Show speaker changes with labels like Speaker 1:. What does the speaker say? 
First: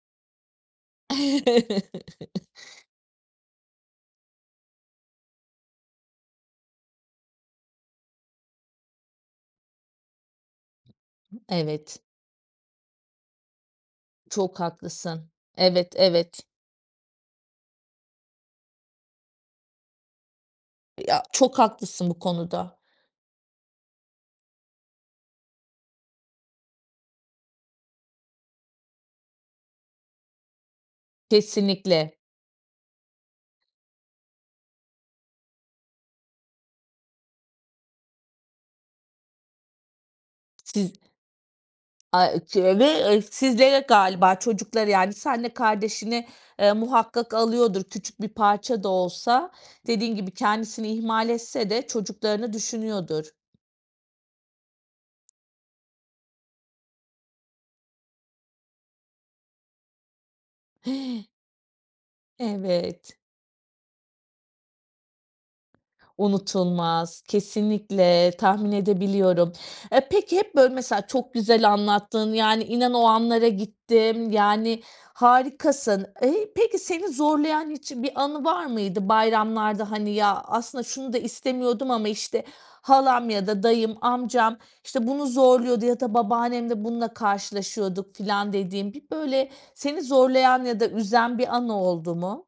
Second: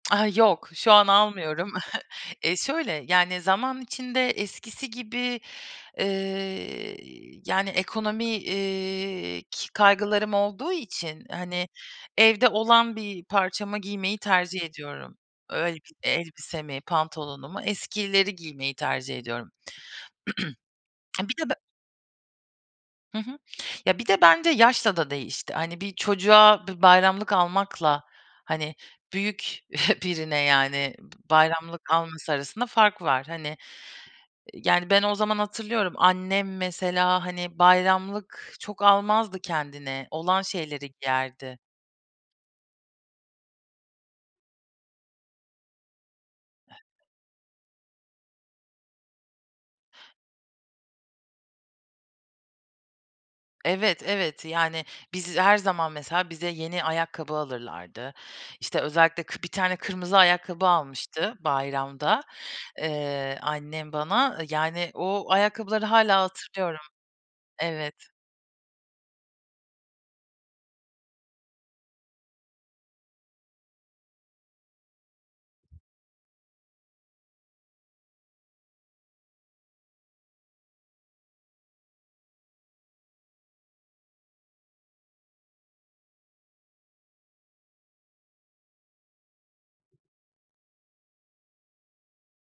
Speaker 1: Ah yok, şu an almıyorum. E, şöyle, yani zaman içinde, eskisi gibi, ııı, yani ekonomi, eee, ki kaygılarım olduğu için, hani,
Speaker 2: Evet.
Speaker 1: evde olan bir parçamı giymeyi
Speaker 2: Çok
Speaker 1: tercih ediyorum.
Speaker 2: haklısın.
Speaker 1: Öyle
Speaker 2: Evet,
Speaker 1: bir
Speaker 2: evet.
Speaker 1: elbisemi, pantolonumu, eskileri giymeyi, tercih ediyorum.
Speaker 2: Ya,
Speaker 1: Bir de ben
Speaker 2: çok haklısın bu konuda.
Speaker 1: Hı hı. Ya, bir de bence yaşla da değişti. Hani, bir çocuğa bir bayramlık almakla hani, büyük birine yani b bayramlık
Speaker 2: Kesinlikle.
Speaker 1: alması arasında fark var. Hani, ııı, yani ben o zaman hatırlıyorum; annem mesela hani, bayramlık çok almazdı kendine, olan şeyleri
Speaker 2: Siz
Speaker 1: giyerdi.
Speaker 2: Ay, ııı, çe ve eee, sizlere galiba çocuklara yani seninle kardeşine, eee, muhakkak alıyordur. Küçük bir parça da olsa, dediğin gibi kendisini ihmal etse de, çocuklarını düşünüyordur.
Speaker 1: Evet, evet. Yani, biz her zaman mesela, bize yeni ayakkabı alırlardı. İşte özellikle kı bir tane kırmızı ayakkabı
Speaker 2: Hi!
Speaker 1: almıştı, bayramda,
Speaker 2: Evet.
Speaker 1: eee, annem bana. Yani o ayakkabıları hâlâ hatırlıyorum.
Speaker 2: Unutulmaz,
Speaker 1: Evet.
Speaker 2: kesinlikle, tahmin edebiliyorum. Eee, peki hep böyle mesela, çok güzel anlattın. Yani, inan o anlara gittim. Yani, harikasın. Eee, peki, seni zorlayan hiç bir anı var mıydı, bayramlarda? Hani, ya aslında şunu da istemiyordum ama işte halam ya da dayım amcam işte bunu zorluyordu ya da babaannemle bununla karşılaşıyorduk filan dediğin, bir böyle seni zorlayan ya da üzen bir an oldu mu?